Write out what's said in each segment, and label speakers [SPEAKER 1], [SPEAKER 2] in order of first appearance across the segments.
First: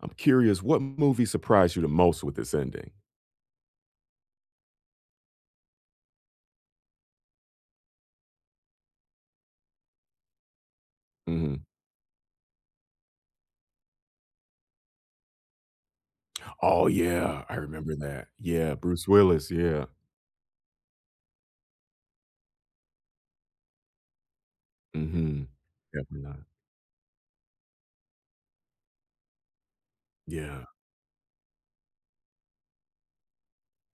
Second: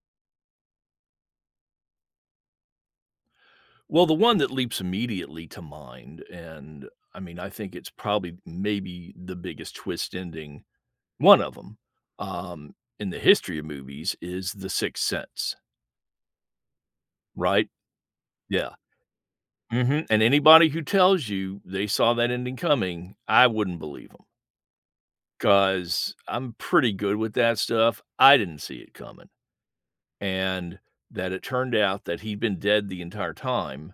[SPEAKER 1] I'm curious, what movie surprised you the most with it's ending?
[SPEAKER 2] Well, the one that leaps immediately to mind, and, I mean, I think it's probably maybe the biggest twist ending 1 of
[SPEAKER 1] Mhm.
[SPEAKER 2] 'em, um, in the history of movies, is The Sixth Sense.
[SPEAKER 1] Oh, yeah, I
[SPEAKER 2] Right?
[SPEAKER 1] remember that.
[SPEAKER 2] Yeah.
[SPEAKER 1] Yeah, Bruce Willis, yeah.
[SPEAKER 2] Mhm, and anybody who tells you they saw that ending coming, I wouldn't believe 'em
[SPEAKER 1] Mhm,
[SPEAKER 2] 'cause
[SPEAKER 1] definitely not.
[SPEAKER 2] I'm pretty good with that stuff, I didn't see it coming.
[SPEAKER 1] Yeah.
[SPEAKER 2] And that it turned out that he'd been dead the entire time,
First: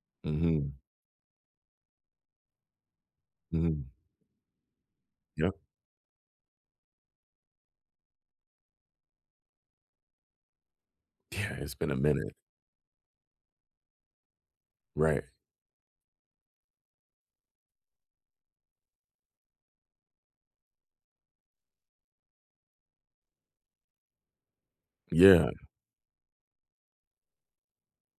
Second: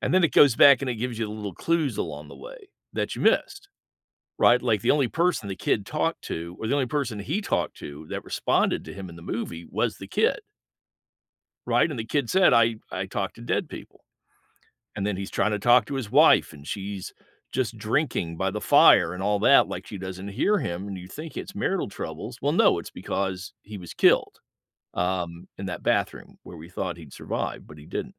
[SPEAKER 2] and then it goes
[SPEAKER 1] Mhm.
[SPEAKER 2] back and it gives you little clues along the way that you missed,
[SPEAKER 1] Mhm.
[SPEAKER 2] right? Like, the only person
[SPEAKER 1] Yep.
[SPEAKER 2] the kid talked to or the only person he talked to that responded to him in the movie was the kid.
[SPEAKER 1] Yeah, it's
[SPEAKER 2] Right,
[SPEAKER 1] been a
[SPEAKER 2] and the kid
[SPEAKER 1] minute.
[SPEAKER 2] said, "I I talk to dead people." And then
[SPEAKER 1] Right.
[SPEAKER 2] he's trying to talk to his wife, and she's just drinking by the fire and all that, like she doesn't hear him, and you think it's marital troubles, well, no, it's because he was killed,
[SPEAKER 1] Yeah.
[SPEAKER 2] um, in that bathroom where we thought he'd survived, but he didn't,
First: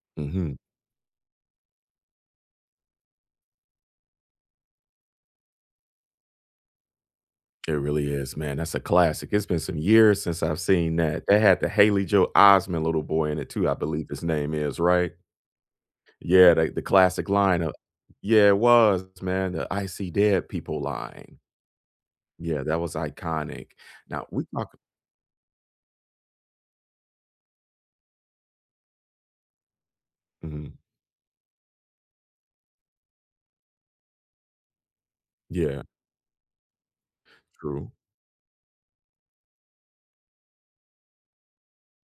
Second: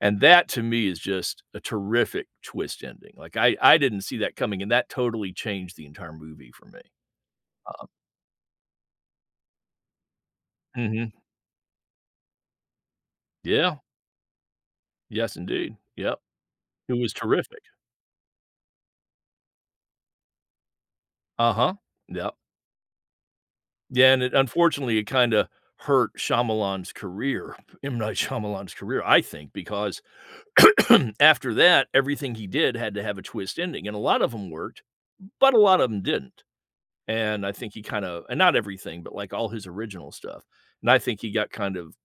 [SPEAKER 2] and that
[SPEAKER 1] Mhm.
[SPEAKER 2] to me is just a terrific twist ending, like, I I didn't see that coming, and that totally changed the entire movie for me.
[SPEAKER 1] It
[SPEAKER 2] Um
[SPEAKER 1] really is, man, that's a classic, it's been some years since I've seen
[SPEAKER 2] Mhm.
[SPEAKER 1] that, they had the Haley Joel Osment little boy in it too, I
[SPEAKER 2] Yeah.
[SPEAKER 1] believe his name is, right?
[SPEAKER 2] Yes, indeed, yep.
[SPEAKER 1] Yeah, they the
[SPEAKER 2] It was
[SPEAKER 1] classic line
[SPEAKER 2] terrific.
[SPEAKER 1] of Yeah, it was, man, the, "I see dead people," line.
[SPEAKER 2] Uh-huh, yep.
[SPEAKER 1] Yeah, that was iconic.
[SPEAKER 2] Yeah, and
[SPEAKER 1] Now
[SPEAKER 2] it
[SPEAKER 1] we talk
[SPEAKER 2] unfortunately, it kinda hurt Shyamalan's career M. Night Shyamalan's career- I think- because
[SPEAKER 1] Mhm.
[SPEAKER 2] after that, everything he did had to have a twist ending, and a lot of them worked, but a lot
[SPEAKER 1] Yeah.
[SPEAKER 2] of 'em didn't, and I think he
[SPEAKER 1] True.
[SPEAKER 2] kinda and not everything, but, like, all his original stuff, and I think he got kind of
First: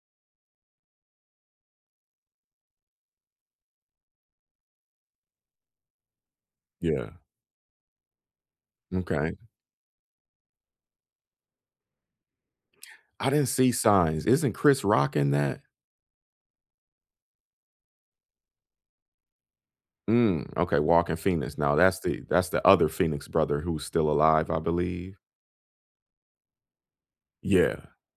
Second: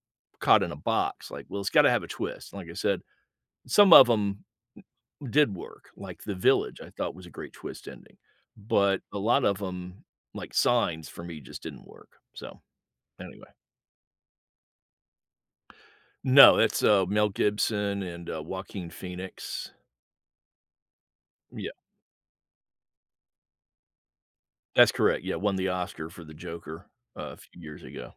[SPEAKER 2] caught in a box, like, "Well, it's gotta have a twist," and like I said, some of 'em did work, like, The Village, I thought
[SPEAKER 1] Yeah.
[SPEAKER 2] was a great twist ending, but a
[SPEAKER 1] M'kay.
[SPEAKER 2] lot of 'em, like Signs, for me, just didn't work, so,
[SPEAKER 1] I didn't
[SPEAKER 2] anyway
[SPEAKER 1] see signs, isn't Chris Rock in that?
[SPEAKER 2] No, that's, uh, Mel Gibson and, uh, Joaquin Phoenix.
[SPEAKER 1] Mm, okay. Joaquin Phoenix.
[SPEAKER 2] Yeah.
[SPEAKER 1] Now, that's the that's the other Phoenix brother who's still alive, I
[SPEAKER 2] That's
[SPEAKER 1] believe.
[SPEAKER 2] correct. Yeah, won the Oscar for the Joker a few
[SPEAKER 1] Yeah.
[SPEAKER 2] years ago.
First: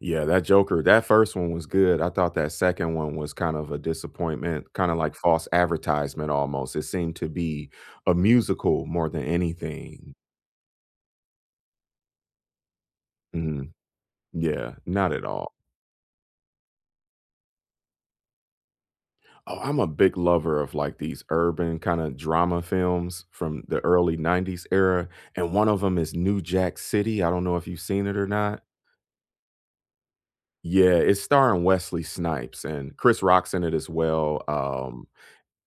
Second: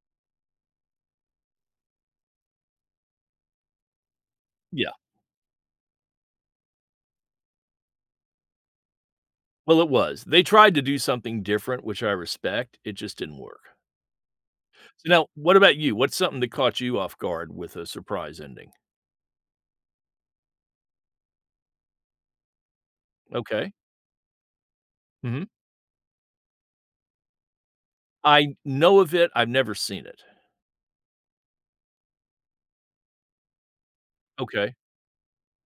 [SPEAKER 1] Yeah, that Joker that 1st one was good. I thought that 2nd one was kind of a disappointment,
[SPEAKER 2] Yeah.
[SPEAKER 1] kinda, like, false advertisement almost. It seemed to be a musical more than
[SPEAKER 2] Well, it
[SPEAKER 1] anything.
[SPEAKER 2] was. They tried to do something different, which I respect. It just didn't
[SPEAKER 1] Mhm.
[SPEAKER 2] work.
[SPEAKER 1] Yeah,
[SPEAKER 2] So
[SPEAKER 1] not at
[SPEAKER 2] now,
[SPEAKER 1] all.
[SPEAKER 2] what about you? What's something that caught you off guard with a surprise ending?
[SPEAKER 1] Oh, I'm a big lover of, like, these urban kinda drama films from
[SPEAKER 2] Okay.
[SPEAKER 1] the early 90s era,
[SPEAKER 2] Mhm.
[SPEAKER 1] and 1 of them is New Jack City. I don't know if you've seen it or
[SPEAKER 2] I
[SPEAKER 1] not.
[SPEAKER 2] know of it. I've never seen it.
[SPEAKER 1] Yeah, it's starring Wesley Snipes, and Chris Rock's in it as well.
[SPEAKER 2] Okay.
[SPEAKER 1] Um,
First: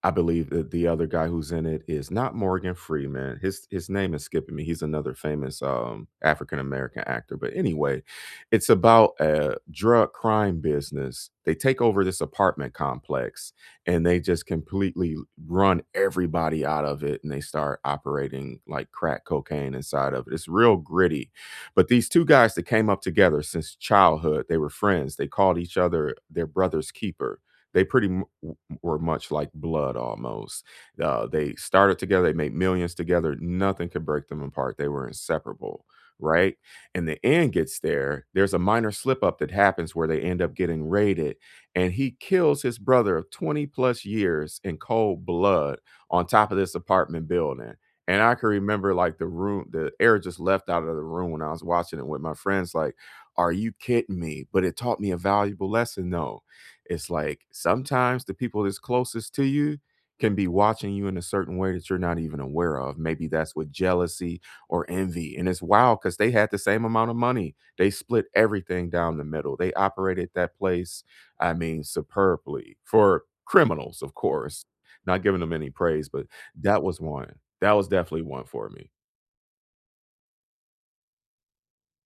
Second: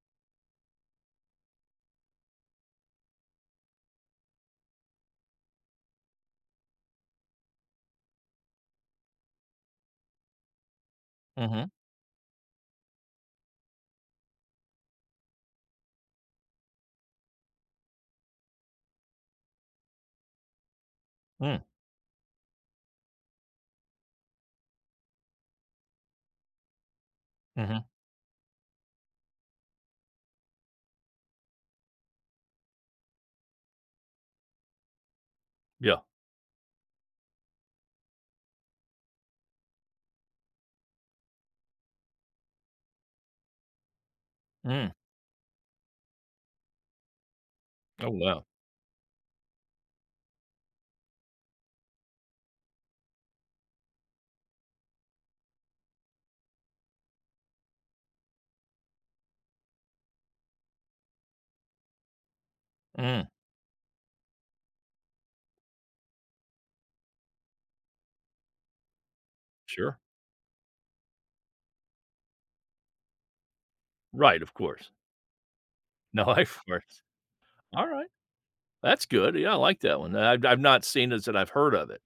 [SPEAKER 1] I believe that the other guy who's in it is not Morgan Freeman. His his name is skipping me. He's another famous, um, African American actor. But, anyway, it's about, eh, drug crime business. They
[SPEAKER 2] Mhm.
[SPEAKER 1] take over this apartment complex, and they just completely l run everybody out of it, and they start operating, like, crack cocaine inside of it's real gritty.
[SPEAKER 2] Hmm.
[SPEAKER 1] But these 2 guys that came up together since childhood, they were friends. They called each other their brother's keeper. They
[SPEAKER 2] Mhm.
[SPEAKER 1] pretty mu we were much like blood, almost. Uh, they started together, they made millions together, nothing could break them apart, they were inseparable,
[SPEAKER 2] Yeah.
[SPEAKER 1] right? And the end gets there, there's a minor slip-up that happens where they end up getting raided, and he kills his brother of 20+ years in
[SPEAKER 2] Mm.
[SPEAKER 1] cold blood on top of this apartment building.
[SPEAKER 2] Oh,
[SPEAKER 1] And I
[SPEAKER 2] wow.
[SPEAKER 1] can remember, like, the roo the air just left outta the room when I was watching it with my friends, like, "Are you kidding me?" But it taught me a valuable lesson, though. It's, like, sometimes the people that's closest to you can be watching you in a certain way that you're not even aware of,
[SPEAKER 2] Mhm.
[SPEAKER 1] maybe that's with jealousy or envy, and it's wild 'cause they had the same amount of money. They split everything down the middle. They
[SPEAKER 2] Sure.
[SPEAKER 1] operated that place, I mean, superbly, for criminals, of
[SPEAKER 2] Right, of
[SPEAKER 1] course,
[SPEAKER 2] course.
[SPEAKER 1] not giving them any praise,
[SPEAKER 2] No,
[SPEAKER 1] but
[SPEAKER 2] I of
[SPEAKER 1] that was
[SPEAKER 2] course.
[SPEAKER 1] 1. That was
[SPEAKER 2] Alright.
[SPEAKER 1] definitely 1 for me.
[SPEAKER 2] That's good. Yeah, I like that 1. The I I've not seen it, so I've heard of it,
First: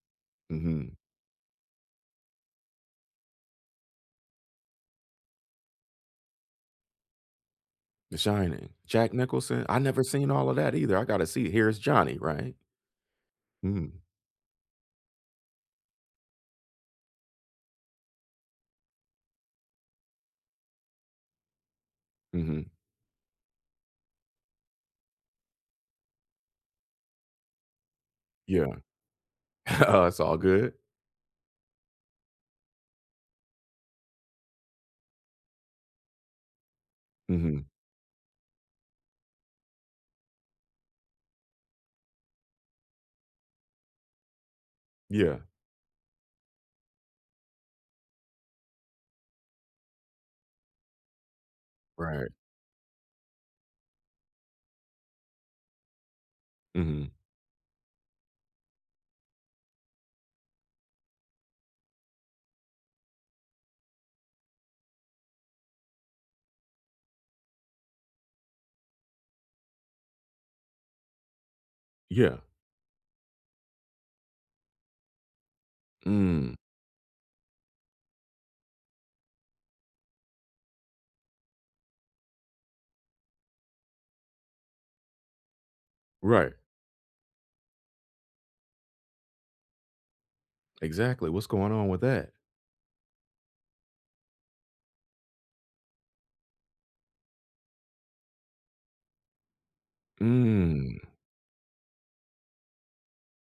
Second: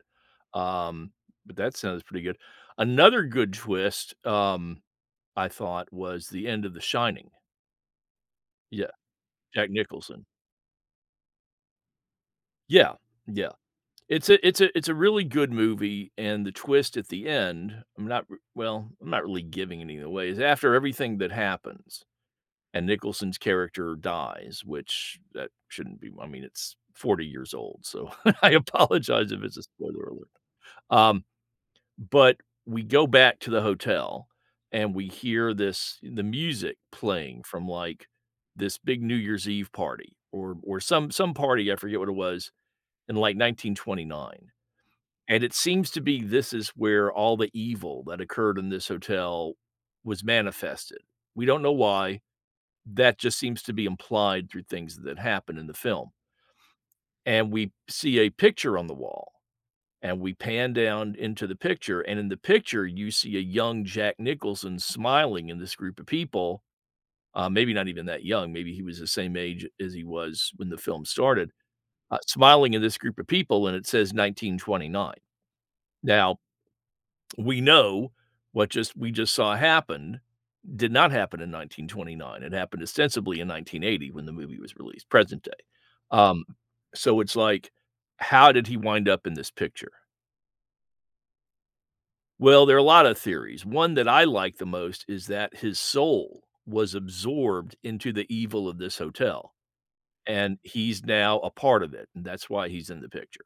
[SPEAKER 1] Mhm.
[SPEAKER 2] um, but that sounds pretty good. Another good twist, um, I thought, was the end of The Shining.
[SPEAKER 1] The Shining,
[SPEAKER 2] Yeah.
[SPEAKER 1] Jack Nicholson,
[SPEAKER 2] Jack
[SPEAKER 1] I never
[SPEAKER 2] Nicholson.
[SPEAKER 1] seen all of that either. I gotta see, "Here's Johnny," right?
[SPEAKER 2] Yeah, yeah.
[SPEAKER 1] Mhm.
[SPEAKER 2] It's a it's a it's a really good movie, and the twist at the end- I'm not r well, I'm not really giving anything away- it's after everything that happens
[SPEAKER 1] Mhm.
[SPEAKER 2] and Nicholson's character dies, which that shouldn't be, I mean, it's 40 years old, so I
[SPEAKER 1] Yeah.
[SPEAKER 2] apologize if it's a spoiler
[SPEAKER 1] It's
[SPEAKER 2] alert.
[SPEAKER 1] all good.
[SPEAKER 2] Um, but we go back to the hotel, and we hear this the music playing
[SPEAKER 1] Mhm.
[SPEAKER 2] from, like, this big New Year's Eve party or or some some party, I forget what it was, in, like, 1929.
[SPEAKER 1] Yeah.
[SPEAKER 2] And it seems to be this is where all the evil that occurred in this hotel was manifested. We don't know why.
[SPEAKER 1] Right.
[SPEAKER 2] That just seems to be implied through things that happened in the film
[SPEAKER 1] Mhm.
[SPEAKER 2] and we see a picture on the wall, and we pan down into the picture, and in the picture, you see a young Jack Nicholson smiling in this group of people- uh, maybe not even that young, maybe he was the same age as he was when the film started- ah,
[SPEAKER 1] Yeah.
[SPEAKER 2] smiling in this group of people, and it says 1929. Now
[SPEAKER 1] Mm.
[SPEAKER 2] we know what just we just saw happened did not happen in 1929, it happened ostensibly in 1980 when the movie was released, present day. Um,
[SPEAKER 1] Right.
[SPEAKER 2] so it's like, "How did he wind up in this picture?"
[SPEAKER 1] Exactly, what's going on with that?
[SPEAKER 2] Well, there are a lot of theories. One that I like the most is that his soul was absorbed into the evil of this hotel, and
[SPEAKER 1] Mm.
[SPEAKER 2] he's now a part of it, and that's why he's in the picture.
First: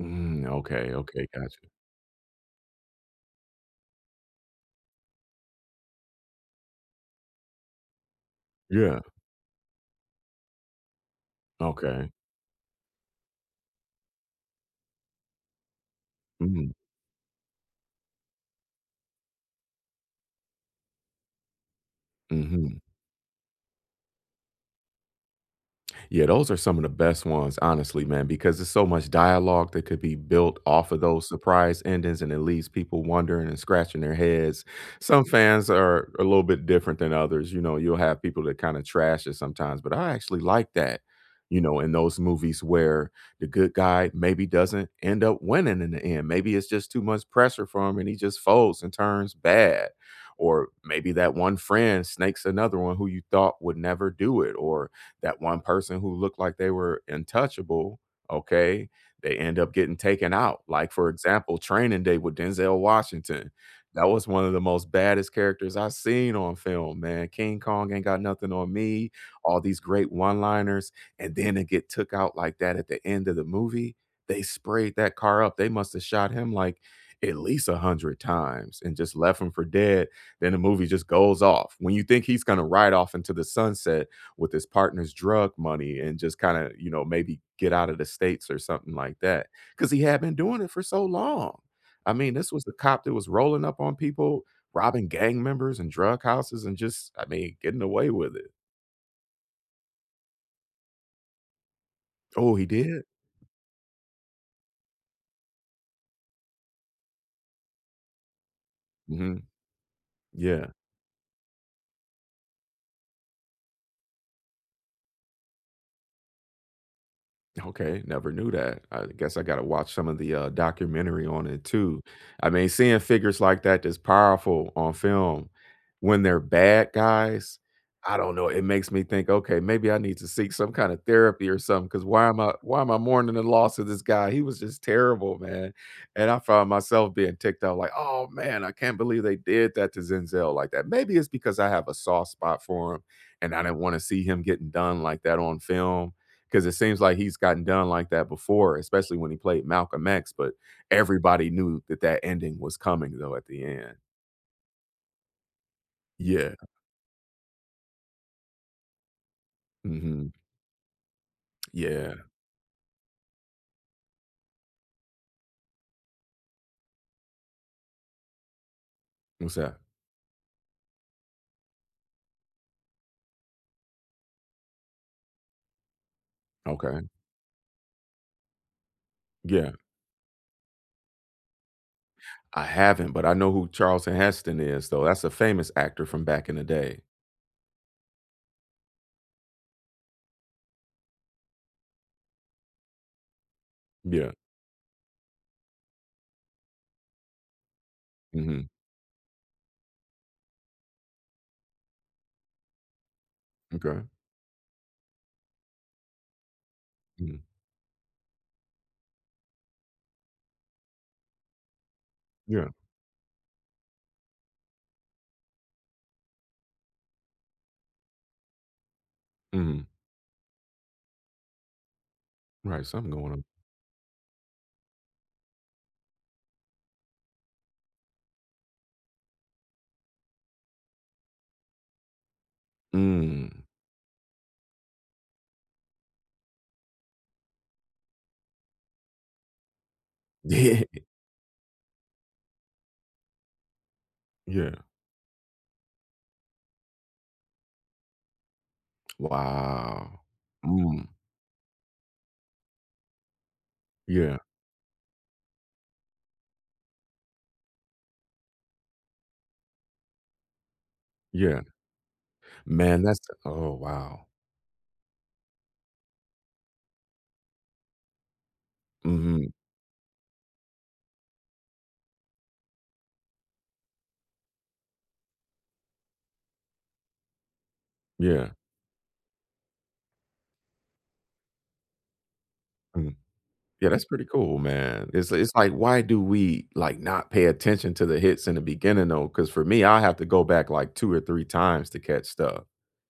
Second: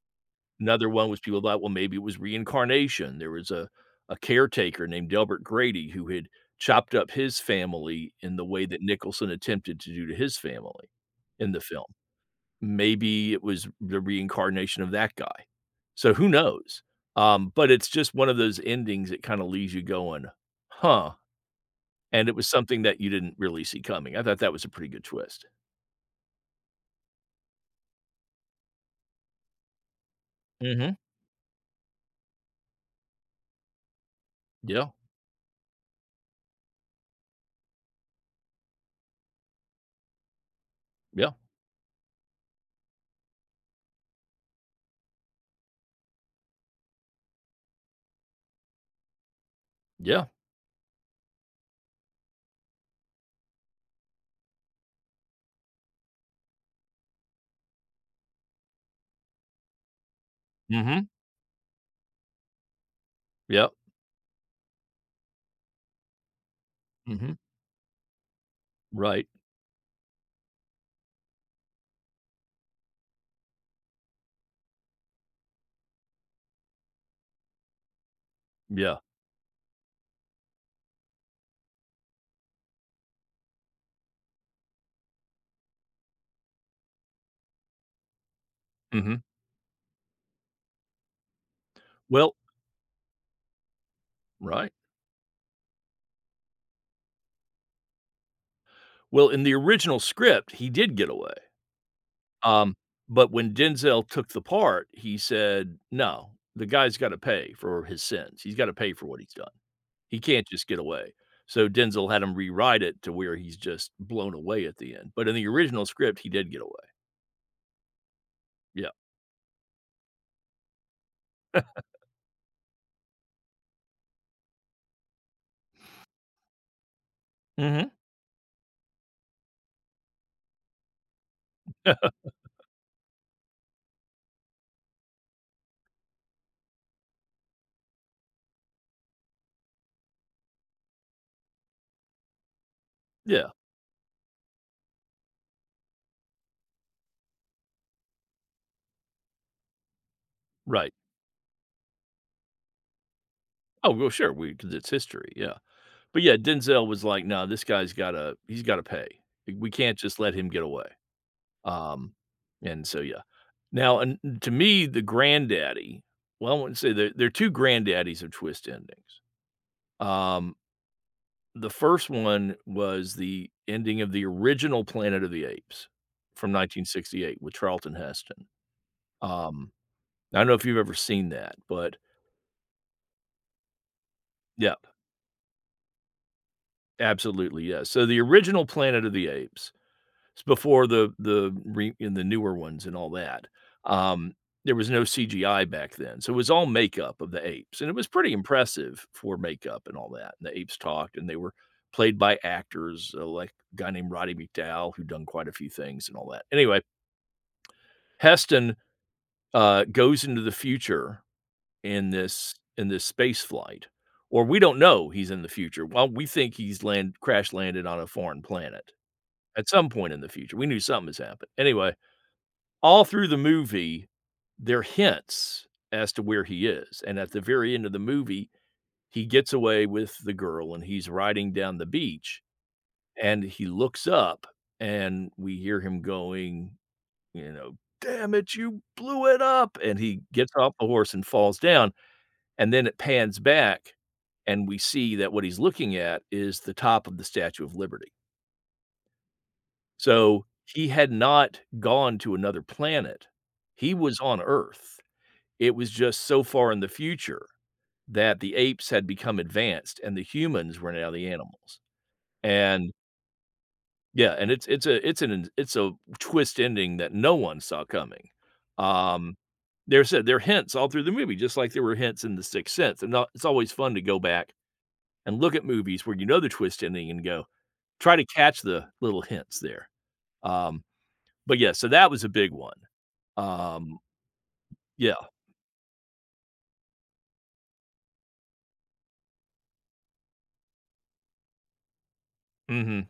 [SPEAKER 1] Mm.
[SPEAKER 2] Another
[SPEAKER 1] Okay,
[SPEAKER 2] one was
[SPEAKER 1] okay,
[SPEAKER 2] people thought, "Well,
[SPEAKER 1] gotcha.
[SPEAKER 2] maybe it was reincarnation." There was a a caretaker named Delbert Grady who had chopped up his family in the way that
[SPEAKER 1] Yeah.
[SPEAKER 2] Nicholson attempted to do to his family in the film.
[SPEAKER 1] Okay.
[SPEAKER 2] Maybe it was the reincarnation of that guy. So, who
[SPEAKER 1] Mm.
[SPEAKER 2] knows? Um, but it's just one of those endings that kinda leaves you going, "huh," and it was
[SPEAKER 1] Mhm.
[SPEAKER 2] something that you didn't really see coming. I thought that was a pretty good twist.
[SPEAKER 1] Yeah, those are some of the best ones, honestly, man, because there's so much dialogue that could be built off
[SPEAKER 2] Mhm.
[SPEAKER 1] of those surprise endings, and it leaves people wondering and scratching their heads.
[SPEAKER 2] Yeah.
[SPEAKER 1] Some fans are a little bit different than others, you know? You'll have people that kinda trash it sometimes, but I actually like that,
[SPEAKER 2] Yeah.
[SPEAKER 1] you know, in those movies where the good guy maybe doesn't end up winning in the end, maybe it's just too much pressure for him and he just folds and turns bad,
[SPEAKER 2] Yeah.
[SPEAKER 1] or maybe that one friend snakes another one who you thought would never do it, or that one person who looked like they were untouchable, okay, they end up getting taken out. Like, for
[SPEAKER 2] Mhm.
[SPEAKER 1] example, Training Day with Denzel Washington.
[SPEAKER 2] Yep.
[SPEAKER 1] That was one of the most baddest characters I've seen on film, man.
[SPEAKER 2] Mhm.
[SPEAKER 1] "King Kong ain't got nothing on me,"
[SPEAKER 2] Right.
[SPEAKER 1] all these great one liners, and then to get took out like that at the end of the movie. They sprayed that car up, they must have shot him, like, at least a hundred times and
[SPEAKER 2] Yeah.
[SPEAKER 1] just left him for dead, then the movie just goes off. When you think he's gonna ride off into the sunset with his partner's drug money and just kinda, you know, maybe get out of the States or something like
[SPEAKER 2] Mhm.
[SPEAKER 1] that, 'cause he had been doing it for so long. I
[SPEAKER 2] Well
[SPEAKER 1] mean, this was the cop that was rolling up on people,
[SPEAKER 2] Right.
[SPEAKER 1] robbing gang members and drug houses and just, I mean, getting away with it.
[SPEAKER 2] Well, in the original script, he did get away,
[SPEAKER 1] Oh, he
[SPEAKER 2] um,
[SPEAKER 1] did?
[SPEAKER 2] but when Denzel took the part, he said, "No. The guy's gotta pay for his sins. He's gotta pay for what he's
[SPEAKER 1] Mhm.
[SPEAKER 2] done. He can't just
[SPEAKER 1] Yeah.
[SPEAKER 2] get away," so Denzel had him rewrite it to where he's just blown away at the end, but in the original script, he did get away.
[SPEAKER 1] Okay, never knew that.
[SPEAKER 2] Yep.
[SPEAKER 1] I guess I gotta watch some of the, uh, documentary on it too. I mean, seeing figures like that, that's powerful, on film, when they're bad guys,
[SPEAKER 2] Mhm.
[SPEAKER 1] I don't know, it makes me think, "Okay, maybe I need to seek some kinda therapy or something 'cause why am I why am I mourning the loss of this guy?" He was just terrible, man, and I found myself being ticked out like, "Oh, man, I can't believe they did that to Zenzel like that." Maybe it's because I have a soft spot for him,
[SPEAKER 2] Yeah.
[SPEAKER 1] and I didn't wanna see him getting done like that on film, 'cause it seems like he's gotten done like that before, especially when he played Malcolm X, but
[SPEAKER 2] Right.
[SPEAKER 1] everybody knew that that ending was coming, though, at the
[SPEAKER 2] Oh,
[SPEAKER 1] end.
[SPEAKER 2] well, sure, we 'cause it's history, yeah. But, yeah,
[SPEAKER 1] Yeah.
[SPEAKER 2] Denzel was like, "No, this guy's gotta he's gotta pay. We we can't just let
[SPEAKER 1] Mhm.
[SPEAKER 2] him get away." Um,
[SPEAKER 1] Yeah.
[SPEAKER 2] and so, yeah. Now, and n to me, the granddaddy well, I wanna say, there there are 2 granddaddies of twist endings,
[SPEAKER 1] What's that?
[SPEAKER 2] um The first one was the ending of the original Planet of the Apes from nineteen
[SPEAKER 1] Okay.
[SPEAKER 2] sixty-eight with Charlton Heston. Um,
[SPEAKER 1] Yeah.
[SPEAKER 2] I don't know if you've ever seen that, but
[SPEAKER 1] I haven't, but I know who Charleston Heston
[SPEAKER 2] Yep.
[SPEAKER 1] is, though. That's a famous actor from back in the day.
[SPEAKER 2] Absolutely, yeah. So, the original Planet of the Apes is before the the re in the newer ones and all that, um,
[SPEAKER 1] Yeah.
[SPEAKER 2] there was no CGI back then, so it was all makeup of the apes, and it was pretty
[SPEAKER 1] Mhm.
[SPEAKER 2] impressive for makeup and all that, and the apes talked, and they were played by actors, like a guy
[SPEAKER 1] M'kay.
[SPEAKER 2] named Roddy McDowall, who'd done quite a few things and all that. Anyway
[SPEAKER 1] Mm.
[SPEAKER 2] Heston, uh, goes into the future in this
[SPEAKER 1] Yeah.
[SPEAKER 2] in this spaceflight or we don't know he's in the future. Well, we think he's land crash landed on a foreign planet at
[SPEAKER 1] Mhm.
[SPEAKER 2] some point in the future- we knew something has happened. Anyway,
[SPEAKER 1] Right,
[SPEAKER 2] all
[SPEAKER 1] something
[SPEAKER 2] through
[SPEAKER 1] going
[SPEAKER 2] the
[SPEAKER 1] on.
[SPEAKER 2] movie, there are hints as to where he is, and at the very end of the movie, he gets away with the girl, and he's riding down the beach, and
[SPEAKER 1] Mm.
[SPEAKER 2] he looks up, and we hear him going, you know, "Damn it, you blew it up!" And he gets off
[SPEAKER 1] Yeah.
[SPEAKER 2] the horse and falls down, and then it pans back, and we
[SPEAKER 1] Yeah.
[SPEAKER 2] see that what he's looking at is the top of the Statue of Liberty.
[SPEAKER 1] Wow.
[SPEAKER 2] So, he had
[SPEAKER 1] Mm.
[SPEAKER 2] not gone to another planet. He was
[SPEAKER 1] Yeah.
[SPEAKER 2] on Earth. It was just so far in the future that the apes had become advanced and the humans were now the
[SPEAKER 1] Yeah.
[SPEAKER 2] animals, and
[SPEAKER 1] Man, that's oh, wow.
[SPEAKER 2] Yeah, and it's it's a it's an it's a twist ending that no one saw coming. Um,
[SPEAKER 1] Mhm.
[SPEAKER 2] there's a there hints all through the movie, just like there were hints in the Sixth Sense, and now it's always fun to go back and look at movies where you know the twist ending and go try to
[SPEAKER 1] Yeah.
[SPEAKER 2] catch the little hints there. Um, but yeah, so that was a big one.
[SPEAKER 1] Mm. Yeah,
[SPEAKER 2] Um
[SPEAKER 1] that's pretty cool, man.
[SPEAKER 2] yeah.
[SPEAKER 1] It's it's like, why do we, like, not pay attention to the hits in the beginning, though? 'Cause for me, I have to go back, like, 2 or 3 times to catch stuff.
[SPEAKER 2] Mhm.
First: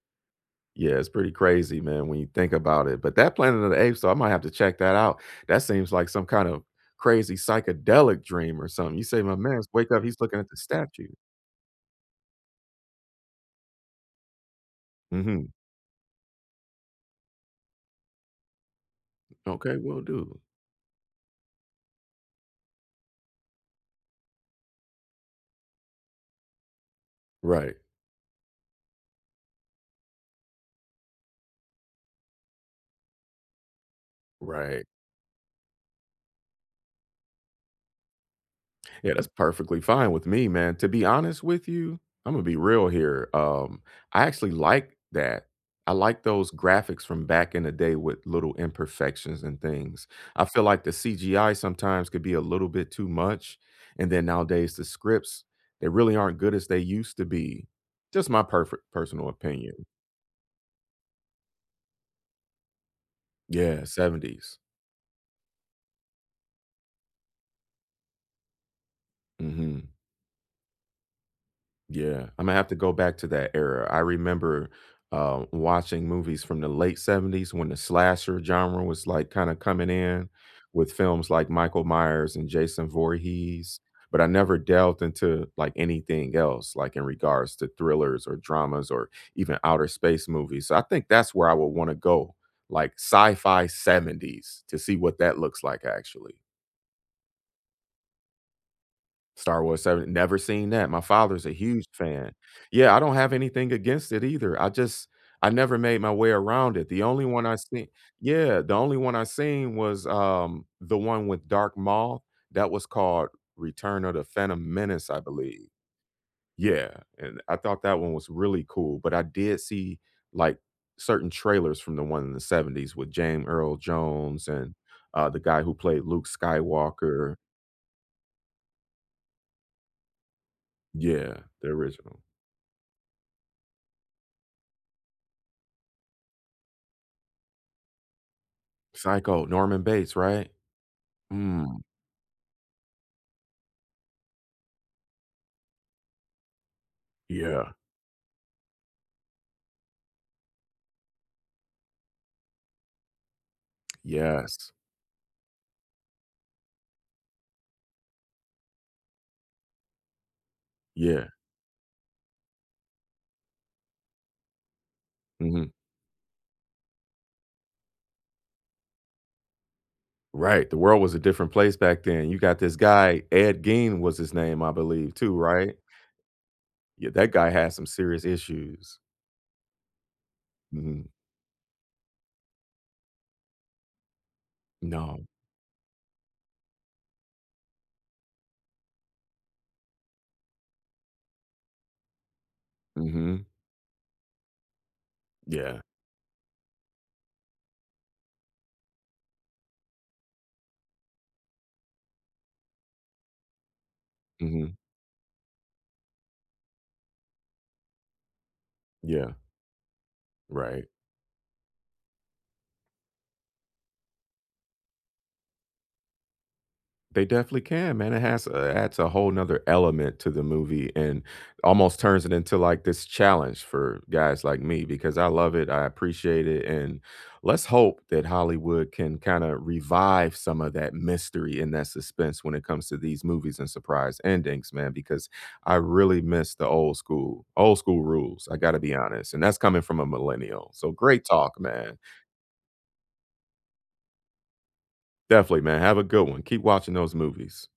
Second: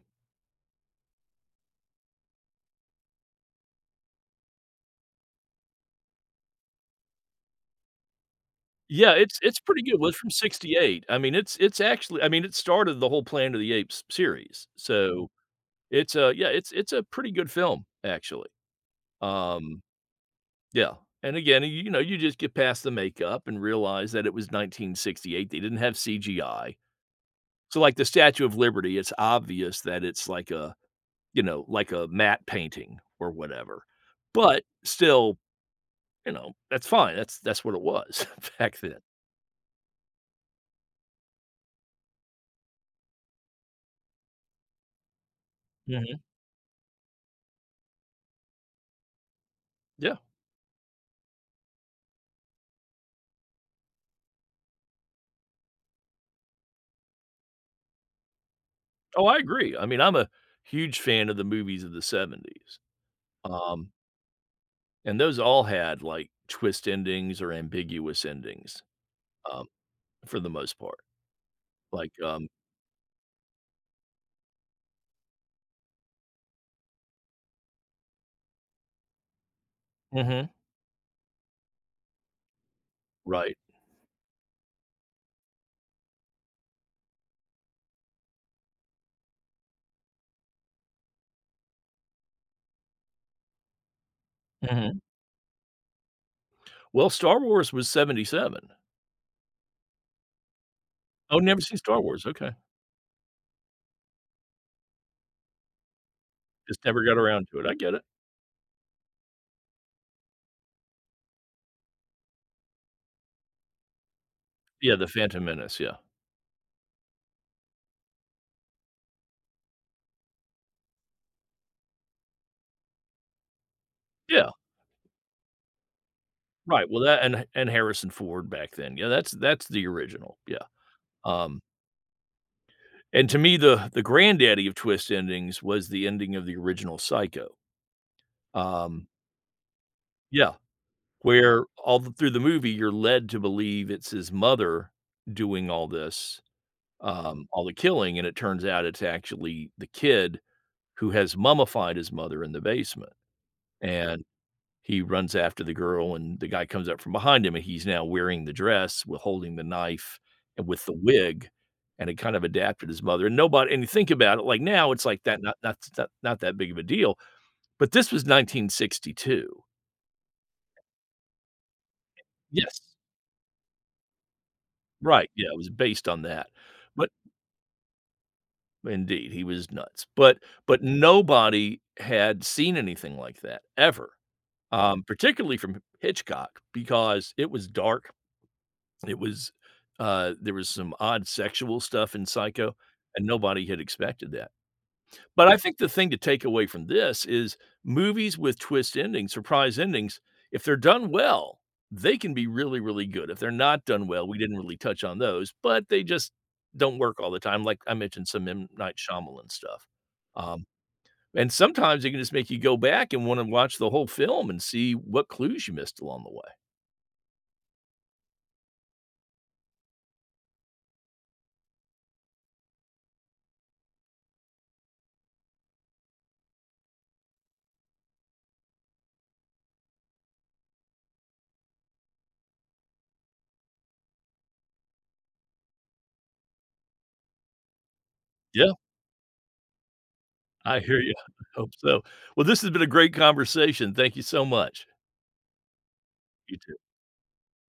[SPEAKER 1] Yeah, it's pretty crazy, man, when you think about it, but that Planet of the Apes though, I might have to check that out. That seems like some kinda crazy, psychedelic dream or something. You
[SPEAKER 2] Yeah.
[SPEAKER 1] say, my
[SPEAKER 2] It's it's
[SPEAKER 1] mans, just
[SPEAKER 2] pretty
[SPEAKER 1] wake
[SPEAKER 2] good.
[SPEAKER 1] up, he's
[SPEAKER 2] Was from
[SPEAKER 1] looking at the
[SPEAKER 2] '68.
[SPEAKER 1] statue.
[SPEAKER 2] I mean, it's it's actually I mean, it started the whole Planet of the Apes series. So,
[SPEAKER 1] Mhm.
[SPEAKER 2] it's a yeah, it's it's a pretty good film, actually,
[SPEAKER 1] Okay,
[SPEAKER 2] um
[SPEAKER 1] will do.
[SPEAKER 2] Yeah. And, again, y you know, you just get past the makeup and realize that it was 1968. They didn't have CGI.
[SPEAKER 1] Right.
[SPEAKER 2] So, like, the Statue of Liberty, it's obvious that it's like a, you know, like a matte painting or whatever, but
[SPEAKER 1] Right.
[SPEAKER 2] still, you know, that's fine. That's that's what it was back then.
[SPEAKER 1] Yeah. That's perfectly fine with me, man. To be honest with you, Imma be real here, um, I actually like that. I
[SPEAKER 2] Mhm.
[SPEAKER 1] like those graphics from back in the day with little imperfections and things.
[SPEAKER 2] Yeah.
[SPEAKER 1] I feel like the CGI sometimes could be a little bit too much, and then nowadays the scripts, they really aren't good as they used to be. Just my perfe
[SPEAKER 2] Oh,
[SPEAKER 1] personal
[SPEAKER 2] I agree.
[SPEAKER 1] opinion.
[SPEAKER 2] I mean, I'm a huge fan of the movies of the '70s,
[SPEAKER 1] Yeah,
[SPEAKER 2] um
[SPEAKER 1] '70s.
[SPEAKER 2] and those all had, like, twist endings or ambiguous endings, um,
[SPEAKER 1] Mhm.
[SPEAKER 2] for the most part. Like,
[SPEAKER 1] Yeah,
[SPEAKER 2] um
[SPEAKER 1] Imma have to go back to that era. I remember, uh, watching movies from the late '70s when the slasher genre was, like, kinda coming in
[SPEAKER 2] Mhm.
[SPEAKER 1] with films like Michael Myers and Jason
[SPEAKER 2] Right.
[SPEAKER 1] Voorhees, but I never delved into, like, anything else, like, in regards to thrillers or dramas or even outer space movies. So I think that's where I would wanna go, like sci-fi '70's to see
[SPEAKER 2] Mhm.
[SPEAKER 1] what that looks like actually.
[SPEAKER 2] Well, Star Wars was '77.
[SPEAKER 1] Star Wars 7, never seen that. My
[SPEAKER 2] Oh,
[SPEAKER 1] father's a
[SPEAKER 2] never seen
[SPEAKER 1] huge
[SPEAKER 2] Star Wars,
[SPEAKER 1] fan.
[SPEAKER 2] okay.
[SPEAKER 1] Yeah, I don't have anything against it either, I just I never made my way around
[SPEAKER 2] Just
[SPEAKER 1] it, the
[SPEAKER 2] never got
[SPEAKER 1] only one
[SPEAKER 2] around
[SPEAKER 1] I
[SPEAKER 2] to it, I
[SPEAKER 1] seen
[SPEAKER 2] get it.
[SPEAKER 1] Yeah, the only one I seen was, um, the one with Darth Maul, that was called Return of the Phantom
[SPEAKER 2] Yeah, The
[SPEAKER 1] Menace, I
[SPEAKER 2] Phantom
[SPEAKER 1] believe.
[SPEAKER 2] Menace, yeah.
[SPEAKER 1] Yeah, and I thought that one was really cool, but I did see, like, certain trailers from the one in the '70s with Jame Earl Jones
[SPEAKER 2] Yeah.
[SPEAKER 1] and, uh, the guy who played Luke
[SPEAKER 2] Right, well, that
[SPEAKER 1] Skywalker.
[SPEAKER 2] and Ha and Harrison Ford back then. Yeah, that's that's the original, yeah,
[SPEAKER 1] Yeah,
[SPEAKER 2] um
[SPEAKER 1] the original.
[SPEAKER 2] And to me, the the granddaddy of twist endings was the ending of the original Psycho, um
[SPEAKER 1] Psycho, Norman Bates right?
[SPEAKER 2] Yeah. Where
[SPEAKER 1] Mm.
[SPEAKER 2] all th through the movie, you're led to believe it's his mother doing all this um, all
[SPEAKER 1] Yeah
[SPEAKER 2] the killing, and it turns out it's actually the kid who has mummified his mother in the basement, and
[SPEAKER 1] Yes.
[SPEAKER 2] he runs after the girl, and the guy comes up from behind him, and he's now wearing the dress, while holding the knife and with the
[SPEAKER 1] Yeah.
[SPEAKER 2] wig, and it kinda adapted his mother, and nobody and you think about it, like, now it's like that not
[SPEAKER 1] Mhm.
[SPEAKER 2] that's not that big of a deal, but this was 1962.
[SPEAKER 1] Right. The world was a different place back then. You got this
[SPEAKER 2] Yes.
[SPEAKER 1] guy, Ed Gein was his name, I believe,
[SPEAKER 2] Right,
[SPEAKER 1] too,
[SPEAKER 2] yeah, it was
[SPEAKER 1] right?
[SPEAKER 2] based on that.
[SPEAKER 1] Yeah,
[SPEAKER 2] But
[SPEAKER 1] that guy had some serious issues.
[SPEAKER 2] Indeed, he was nuts. But but
[SPEAKER 1] Mhm.
[SPEAKER 2] nobody had seen anything like that, ever, um,
[SPEAKER 1] No.
[SPEAKER 2] particularly from M Hitchcock because it was dark, it was uh, there was some odd sexual stuff in Psycho, and
[SPEAKER 1] Mhm.
[SPEAKER 2] nobody had expected that. But I
[SPEAKER 1] Yeah.
[SPEAKER 2] think the thing to take away from this is movies with twist endings- surprise endings- if they're done well, they can be really, really good, if they're not done well, we didn't
[SPEAKER 1] Mhm.
[SPEAKER 2] really touch on those, but they just don't work all the time, like, I mentioned some M. Night
[SPEAKER 1] Yeah.
[SPEAKER 2] Shyamalan stuff, um,
[SPEAKER 1] Right.
[SPEAKER 2] and sometimes they can just make you go back and wanna watch the whole film and see what clues you missed along the way.
[SPEAKER 1] They definitely can, man, it has a adds a whole 'nother element to the movie and almost turns it into, like, this challenge for guys like me because I love it, I appreciate it, and let's hope that Hollywood can kinda revive some of that mystery and that suspense when it comes to these movies and surprise endings, man, because I really miss the old school. Old school rules. I
[SPEAKER 2] Yeah.
[SPEAKER 1] gotta be honest, and that's coming from a millennial.
[SPEAKER 2] I
[SPEAKER 1] So,
[SPEAKER 2] hear ya.
[SPEAKER 1] great talk,
[SPEAKER 2] Hope
[SPEAKER 1] man.
[SPEAKER 2] so. Well, this has been a great conversation. Thank you so much.
[SPEAKER 1] Definitely, man, have a good one.
[SPEAKER 2] You
[SPEAKER 1] Keep
[SPEAKER 2] too.
[SPEAKER 1] watching those movies.